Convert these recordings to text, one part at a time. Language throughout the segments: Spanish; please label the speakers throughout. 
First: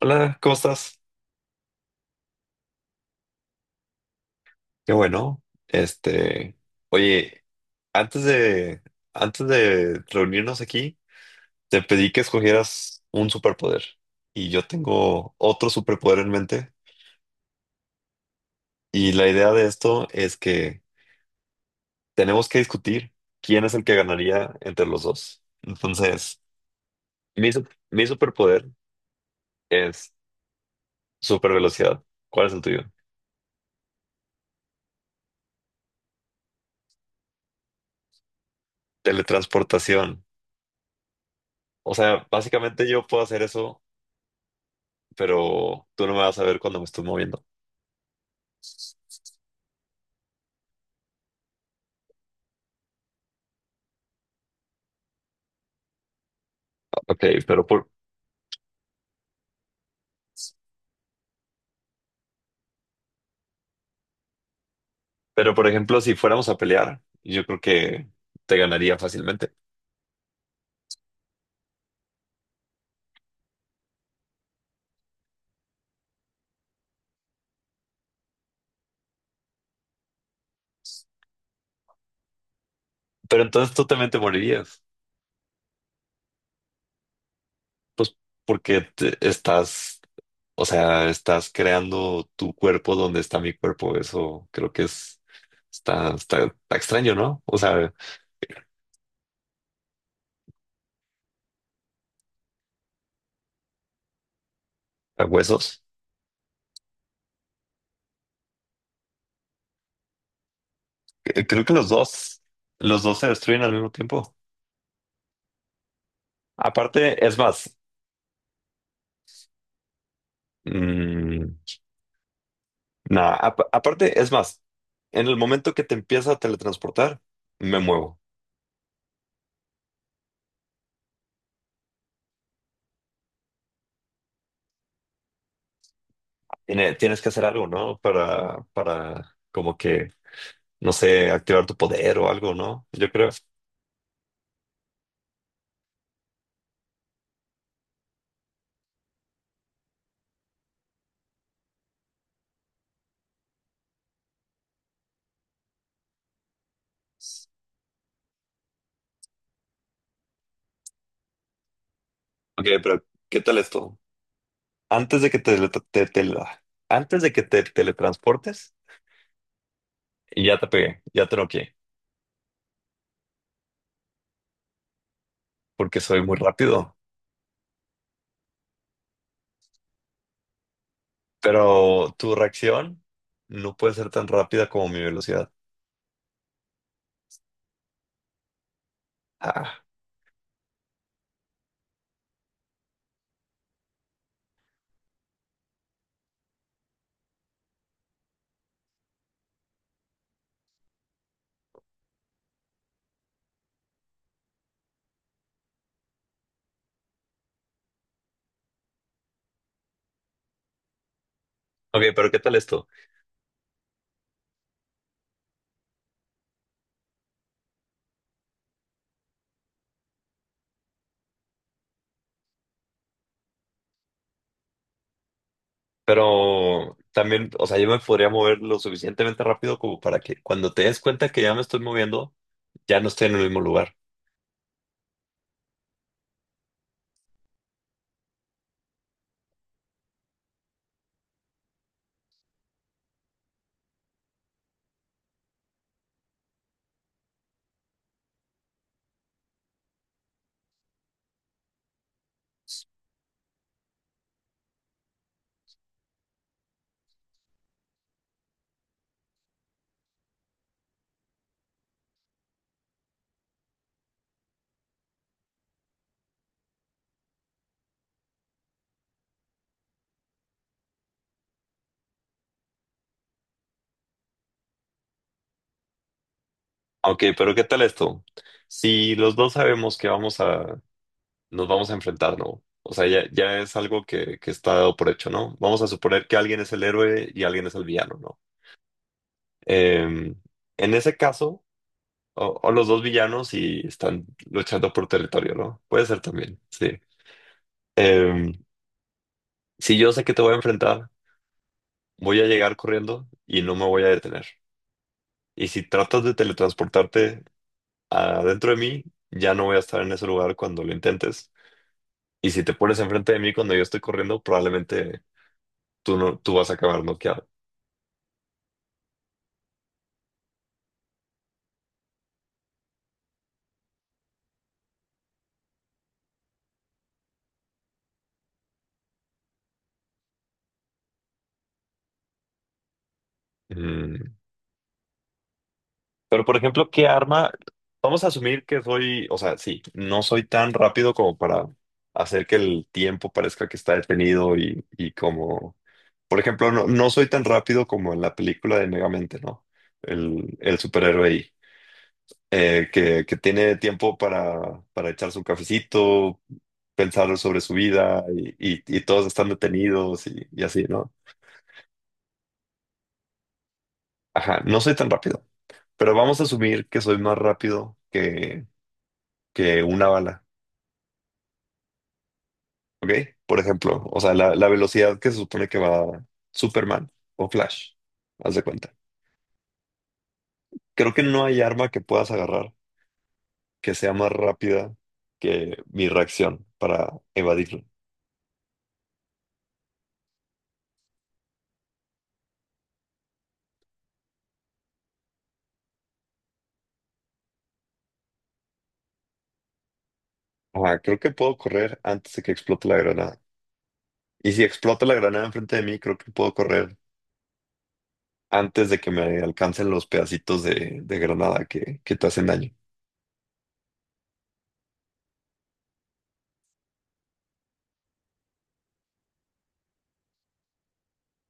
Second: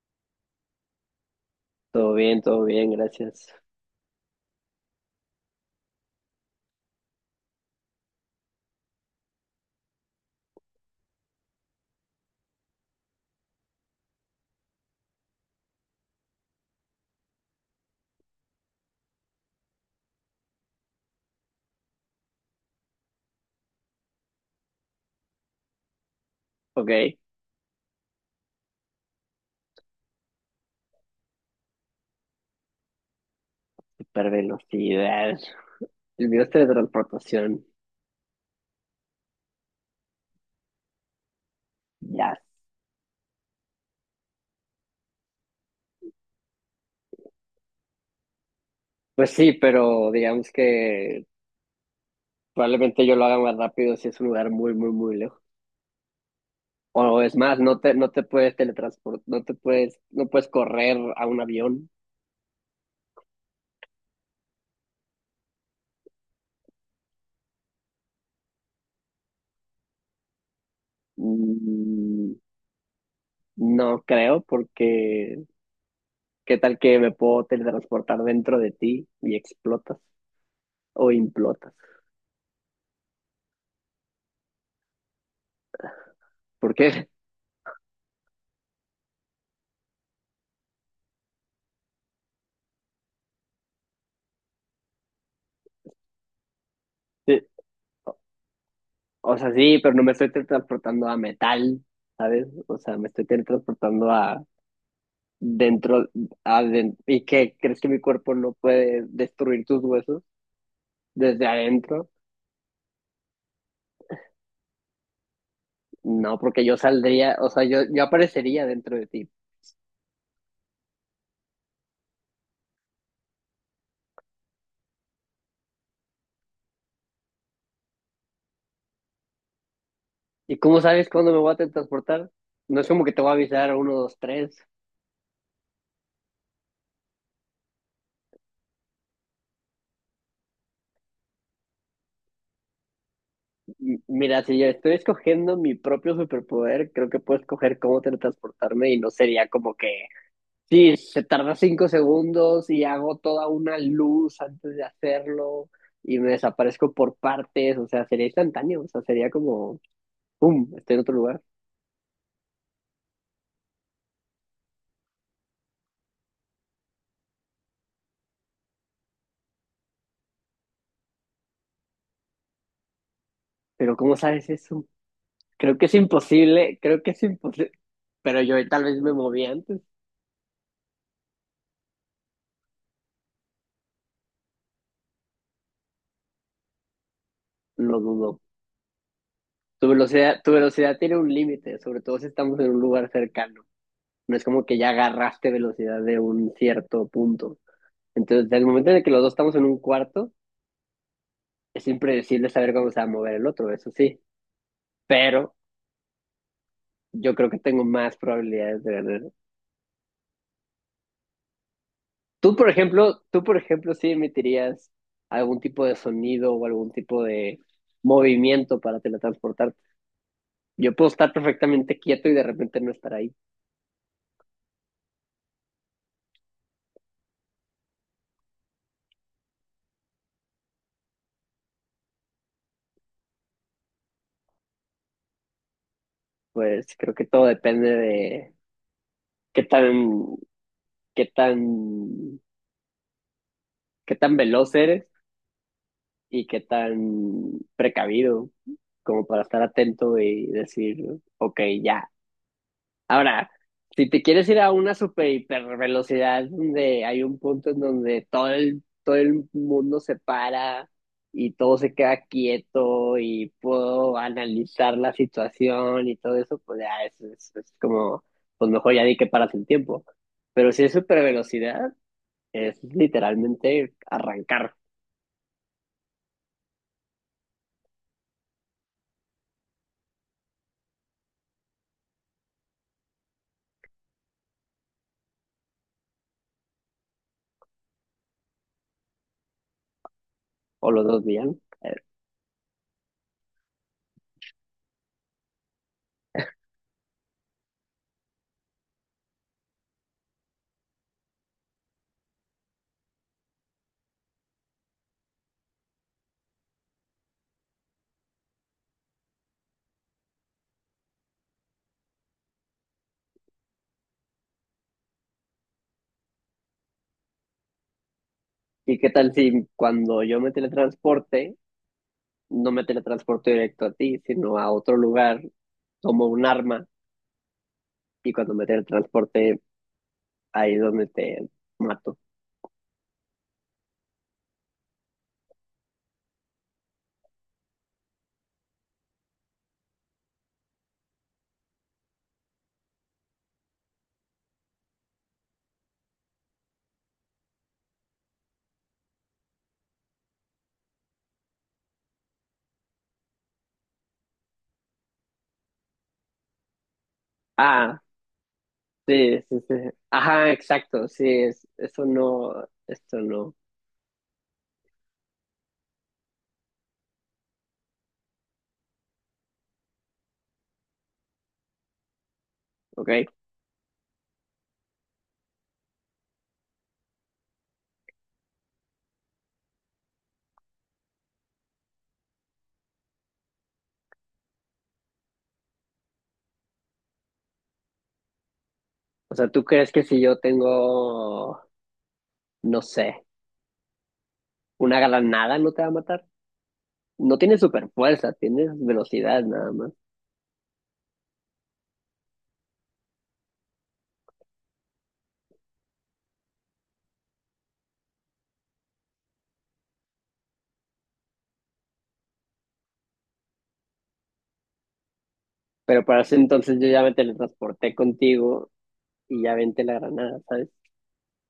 Speaker 1: Hola, ¿cómo estás?
Speaker 2: Todo bien, gracias.
Speaker 1: Qué bueno. Este, oye, antes de, antes de reunirnos aquí, te pedí que escogieras un superpoder y yo tengo otro superpoder en mente y la idea de esto es que tenemos que discutir quién es el que ganaría entre los dos. Entonces,
Speaker 2: Ok,
Speaker 1: mi superpoder es supervelocidad. ¿Cuál es el tuyo?
Speaker 2: super velocidad. El video es teletransportación.
Speaker 1: Teletransportación. O sea,
Speaker 2: Ya.
Speaker 1: básicamente yo puedo hacer eso, pero tú no me vas a ver cuando me estoy moviendo.
Speaker 2: Pues sí, pero digamos que probablemente yo lo haga más rápido si es un lugar muy, muy, muy lejos. O
Speaker 1: Ok,
Speaker 2: es más, no te, no te puedes teletransportar, no puedes correr a un avión.
Speaker 1: pero por ejemplo, si fuéramos a pelear, yo creo que te ganaría fácilmente.
Speaker 2: Mm, no creo, porque qué tal que me puedo teletransportar dentro de ti y explotas o implotas.
Speaker 1: Pero entonces tú también te morirías.
Speaker 2: ¿Por qué?
Speaker 1: Pues estás, o sea, estás creando tu cuerpo donde está mi cuerpo. Eso creo que es, está extraño, ¿no? O sea,
Speaker 2: O sea, sí, pero no me estoy teletransportando a metal, ¿sabes? O sea, me estoy teletransportando a
Speaker 1: a huesos.
Speaker 2: dentro, ¿y qué? ¿Crees que mi cuerpo no puede destruir tus huesos desde
Speaker 1: Creo que
Speaker 2: adentro?
Speaker 1: los dos se destruyen al mismo tiempo.
Speaker 2: No, porque yo
Speaker 1: Aparte, es
Speaker 2: saldría, o sea,
Speaker 1: más,
Speaker 2: yo aparecería dentro de ti.
Speaker 1: mm, aparte, es más, en el momento que te empieza a teletransportar, me muevo.
Speaker 2: ¿Y cómo sabes cuándo me voy a teletransportar? No es como que te voy a avisar uno, dos, tres.
Speaker 1: Tienes que hacer algo, ¿no? Para, como que, no sé, activar tu poder o algo, ¿no? Yo creo.
Speaker 2: Mira, si yo estoy escogiendo mi propio superpoder, creo que puedo escoger cómo teletransportarme, y no sería como que sí, se tarda 5 segundos y hago toda una luz antes de hacerlo y me desaparezco por partes. O sea, sería instantáneo, o sea, sería como, ¡pum!, estoy en otro lugar.
Speaker 1: Ok, pero ¿qué tal esto? Antes de que te, te- te- antes de que te teletransportes, ya te pegué, ya te noqué,
Speaker 2: Pero ¿cómo sabes eso? Creo que es
Speaker 1: porque soy muy
Speaker 2: imposible,
Speaker 1: rápido.
Speaker 2: creo que es imposible, pero yo tal vez me moví antes,
Speaker 1: Pero tu reacción no puede ser tan rápida como mi velocidad.
Speaker 2: lo dudo.
Speaker 1: Ah.
Speaker 2: Tu velocidad tiene un límite, sobre todo si estamos en un lugar cercano. No es como que ya agarraste velocidad de un cierto punto. Entonces, desde el momento en el que los dos estamos en un cuarto, es impredecible saber cómo se va a mover el otro, eso sí, pero yo creo que tengo más probabilidades de ganar.
Speaker 1: Ok, pero ¿qué tal esto?
Speaker 2: Tú, por ejemplo, sí emitirías algún tipo de sonido o algún tipo de movimiento para teletransportarte. Yo puedo estar perfectamente quieto y de repente no estar ahí.
Speaker 1: Pero también, o sea, yo me podría mover lo suficientemente rápido como para que cuando te des cuenta que ya me estoy moviendo, ya no estoy en el mismo lugar.
Speaker 2: Pues creo que todo depende de qué tan, qué tan, qué tan veloz eres y qué tan precavido como para estar atento y decir, ok, ya. Ahora, si te quieres ir a una super hiper velocidad donde hay un punto en donde todo el mundo se para y todo se queda quieto y puedo analizar la situación y todo eso, pues ya es como, pues mejor ya di que paras el tiempo. Pero si es super velocidad, es literalmente arrancar
Speaker 1: Ok, pero ¿qué tal esto? Si los dos sabemos que nos vamos a enfrentar, ¿no? O sea, ya, ya es algo que está dado por hecho, ¿no? Vamos a suponer que alguien es el héroe y alguien es el villano, ¿no? Eh,
Speaker 2: o
Speaker 1: en
Speaker 2: los
Speaker 1: ese
Speaker 2: dos días, ¿no?
Speaker 1: caso,
Speaker 2: Eh,
Speaker 1: o los dos villanos y están luchando por territorio, ¿no? Puede ser también, sí. Eh, si yo sé que te voy a enfrentar, voy a llegar corriendo y no me voy a detener. Y si tratas de teletransportarte adentro de mí, ya no voy a estar en ese lugar cuando lo intentes. Y si te pones enfrente de mí cuando yo estoy corriendo, probablemente tú no, tú vas a acabar noqueado.
Speaker 2: ¿Y qué tal si cuando yo me teletransporte no me teletransporto directo a ti, sino a otro lugar, tomo un arma, y cuando me teletransporte ahí es donde te mato?
Speaker 1: Mm. Pero, por ejemplo, ¿qué arma? Vamos a asumir que soy, o sea, sí, no soy tan rápido como para hacer que el tiempo parezca que está detenido y como, por ejemplo, no soy tan rápido como en la película de Megamente, ¿no? El superhéroe ahí, que tiene tiempo para echarse un cafecito, pensar sobre su
Speaker 2: Ah,
Speaker 1: vida y todos
Speaker 2: sí,
Speaker 1: están
Speaker 2: sí, sí.
Speaker 1: detenidos
Speaker 2: Ajá,
Speaker 1: y así,
Speaker 2: exacto,
Speaker 1: ¿no?
Speaker 2: sí, eso no, esto no,
Speaker 1: Ajá, no soy tan rápido, pero vamos a asumir que soy más rápido que una bala, ¿ok?
Speaker 2: ok.
Speaker 1: Por ejemplo, o sea, la velocidad que se supone que va Superman o Flash, haz de cuenta. Creo que no hay arma que puedas agarrar que sea más rápida que mi reacción para evadirlo.
Speaker 2: O sea, ¿tú crees que si yo tengo, no sé, una granada no te va a matar? No tienes super fuerza, tienes velocidad nada más.
Speaker 1: Ajá, creo que puedo correr antes de que explote la granada. Y si explota la granada enfrente de mí, creo que puedo correr antes de que me alcancen los pedacitos de granada que te hacen daño.
Speaker 2: Pero para ese entonces yo ya me teletransporté contigo y ya vente la granada, ¿sabes?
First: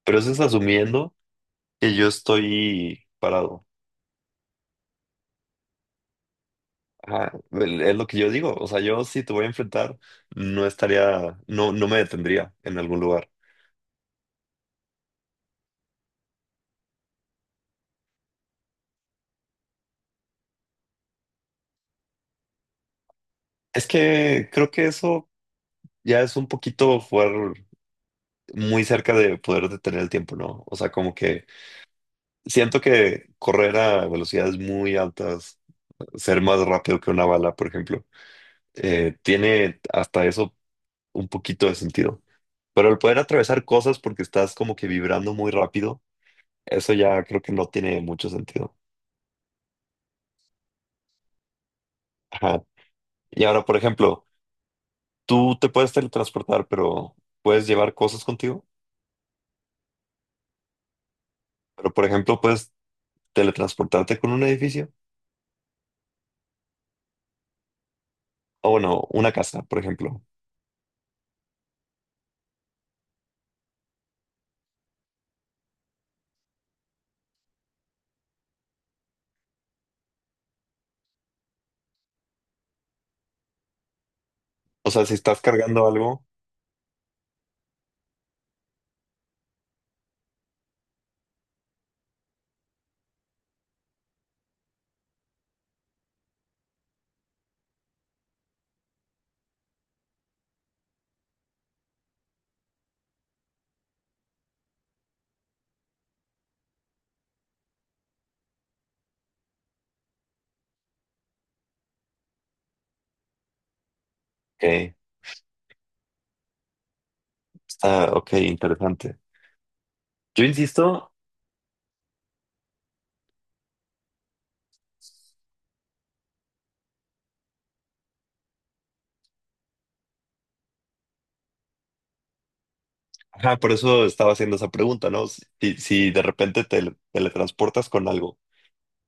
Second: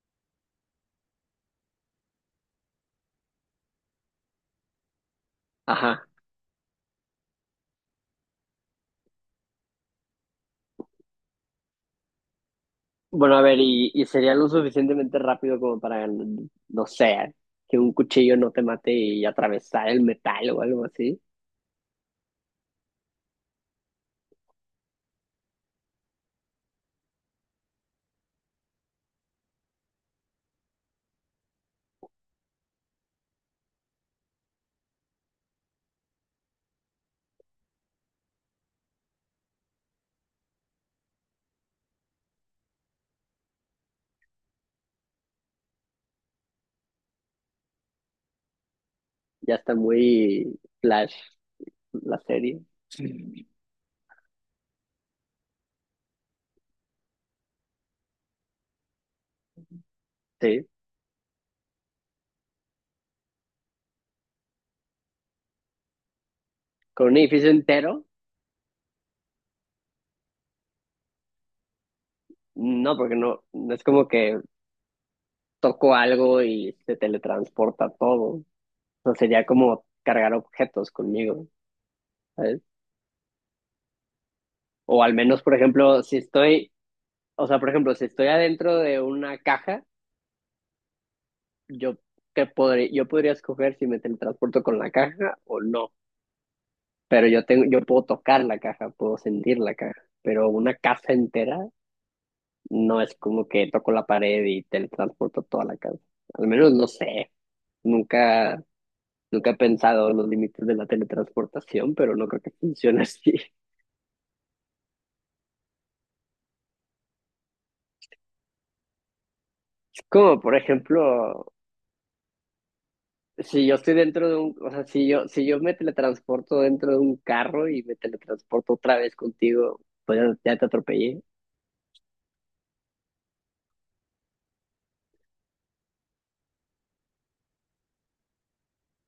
Speaker 1: Pero eso es asumiendo que yo estoy parado.
Speaker 2: Ajá.
Speaker 1: Ajá, es lo que yo digo. O sea, yo si te voy a enfrentar, no estaría, no, no me detendría en algún lugar.
Speaker 2: Bueno, a ver, y sería lo suficientemente rápido como para, no sé, que un cuchillo no te mate y atravesar el metal o algo así.
Speaker 1: Es que creo que eso ya es un poquito jugar muy cerca de poder detener el tiempo, ¿no? O sea, como que siento que correr a velocidades muy altas, ser más rápido que una bala, por ejemplo, tiene hasta eso un poquito de sentido. Pero el poder atravesar cosas porque estás como que vibrando muy rápido. Eso ya creo que no tiene mucho sentido.
Speaker 2: Ya está muy flash la serie,
Speaker 1: Ajá. Y ahora, por ejemplo, tú te puedes teletransportar, pero puedes llevar cosas contigo.
Speaker 2: sí.
Speaker 1: Pero, por ejemplo, puedes teletransportarte con un edificio.
Speaker 2: Con un edificio entero,
Speaker 1: O bueno, una casa, por ejemplo.
Speaker 2: no, porque no es como que toco algo y se teletransporta todo. O sea, sería como cargar objetos conmigo, ¿sabes?
Speaker 1: O
Speaker 2: O
Speaker 1: sea,
Speaker 2: al
Speaker 1: si estás
Speaker 2: menos, por
Speaker 1: cargando
Speaker 2: ejemplo, si
Speaker 1: algo,
Speaker 2: estoy, o sea, por ejemplo, si estoy adentro de una caja. Yo, yo podría escoger si me teletransporto con la caja o no, pero yo puedo tocar la caja, puedo sentir la caja, pero una casa entera no es como que toco la pared y teletransporto toda la casa. Al menos no sé, nunca, nunca he pensado en los límites de la teletransportación, pero no creo que funcione así.
Speaker 1: ok, ok, interesante.
Speaker 2: Es como,
Speaker 1: Yo
Speaker 2: por
Speaker 1: insisto,
Speaker 2: ejemplo, si yo estoy o sea, si yo me teletransporto dentro de un carro y me teletransporto otra vez contigo, pues ya te atropellé.
Speaker 1: ajá, por eso estaba haciendo esa pregunta, ¿no? Si de repente te teletransportas con algo,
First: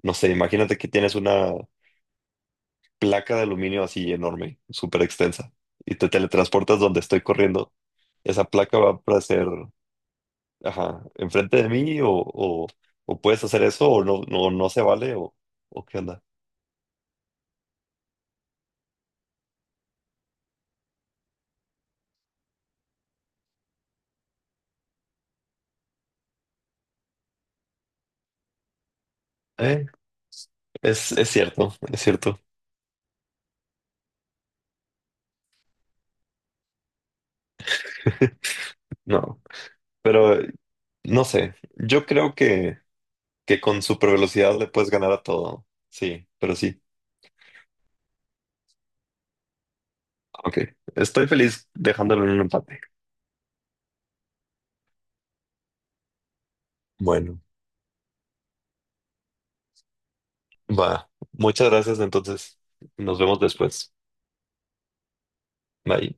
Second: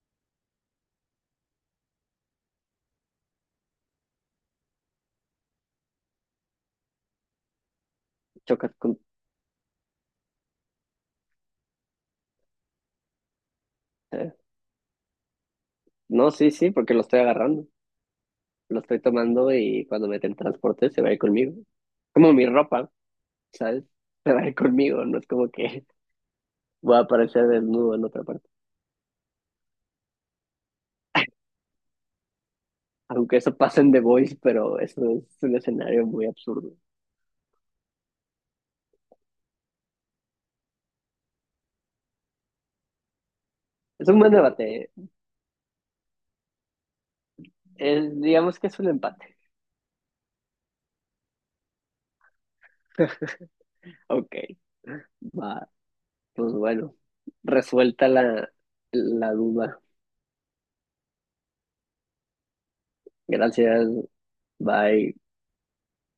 Speaker 1: no sé, imagínate que tienes una placa de aluminio así enorme, súper extensa, y te teletransportas donde estoy corriendo. Esa
Speaker 2: Chocas
Speaker 1: placa
Speaker 2: con...
Speaker 1: va a hacer, ajá, enfrente de mí o puedes hacer eso o
Speaker 2: eh,
Speaker 1: no se vale o qué onda.
Speaker 2: no, sí, sí, porque lo estoy agarrando, lo estoy tomando, y cuando mete el transporte se va a ir conmigo. Como mi ropa, ¿sabes? Se va a ir conmigo, no es como que voy a aparecer desnudo en otra parte.
Speaker 1: Eh, es cierto, es cierto.
Speaker 2: Aunque eso pasa en The Voice, pero eso es un escenario muy absurdo.
Speaker 1: No, pero no sé. Yo creo que con
Speaker 2: Es
Speaker 1: super
Speaker 2: un buen
Speaker 1: velocidad le puedes
Speaker 2: debate,
Speaker 1: ganar a todo. Sí, pero sí.
Speaker 2: es- digamos que es un empate.
Speaker 1: Ok, estoy feliz dejándolo en un empate.
Speaker 2: Ok, va, pues bueno,
Speaker 1: Bueno,
Speaker 2: resuelta la, la duda.
Speaker 1: va. Muchas gracias entonces. Nos vemos
Speaker 2: Gracias,
Speaker 1: después.
Speaker 2: bye.
Speaker 1: Bye.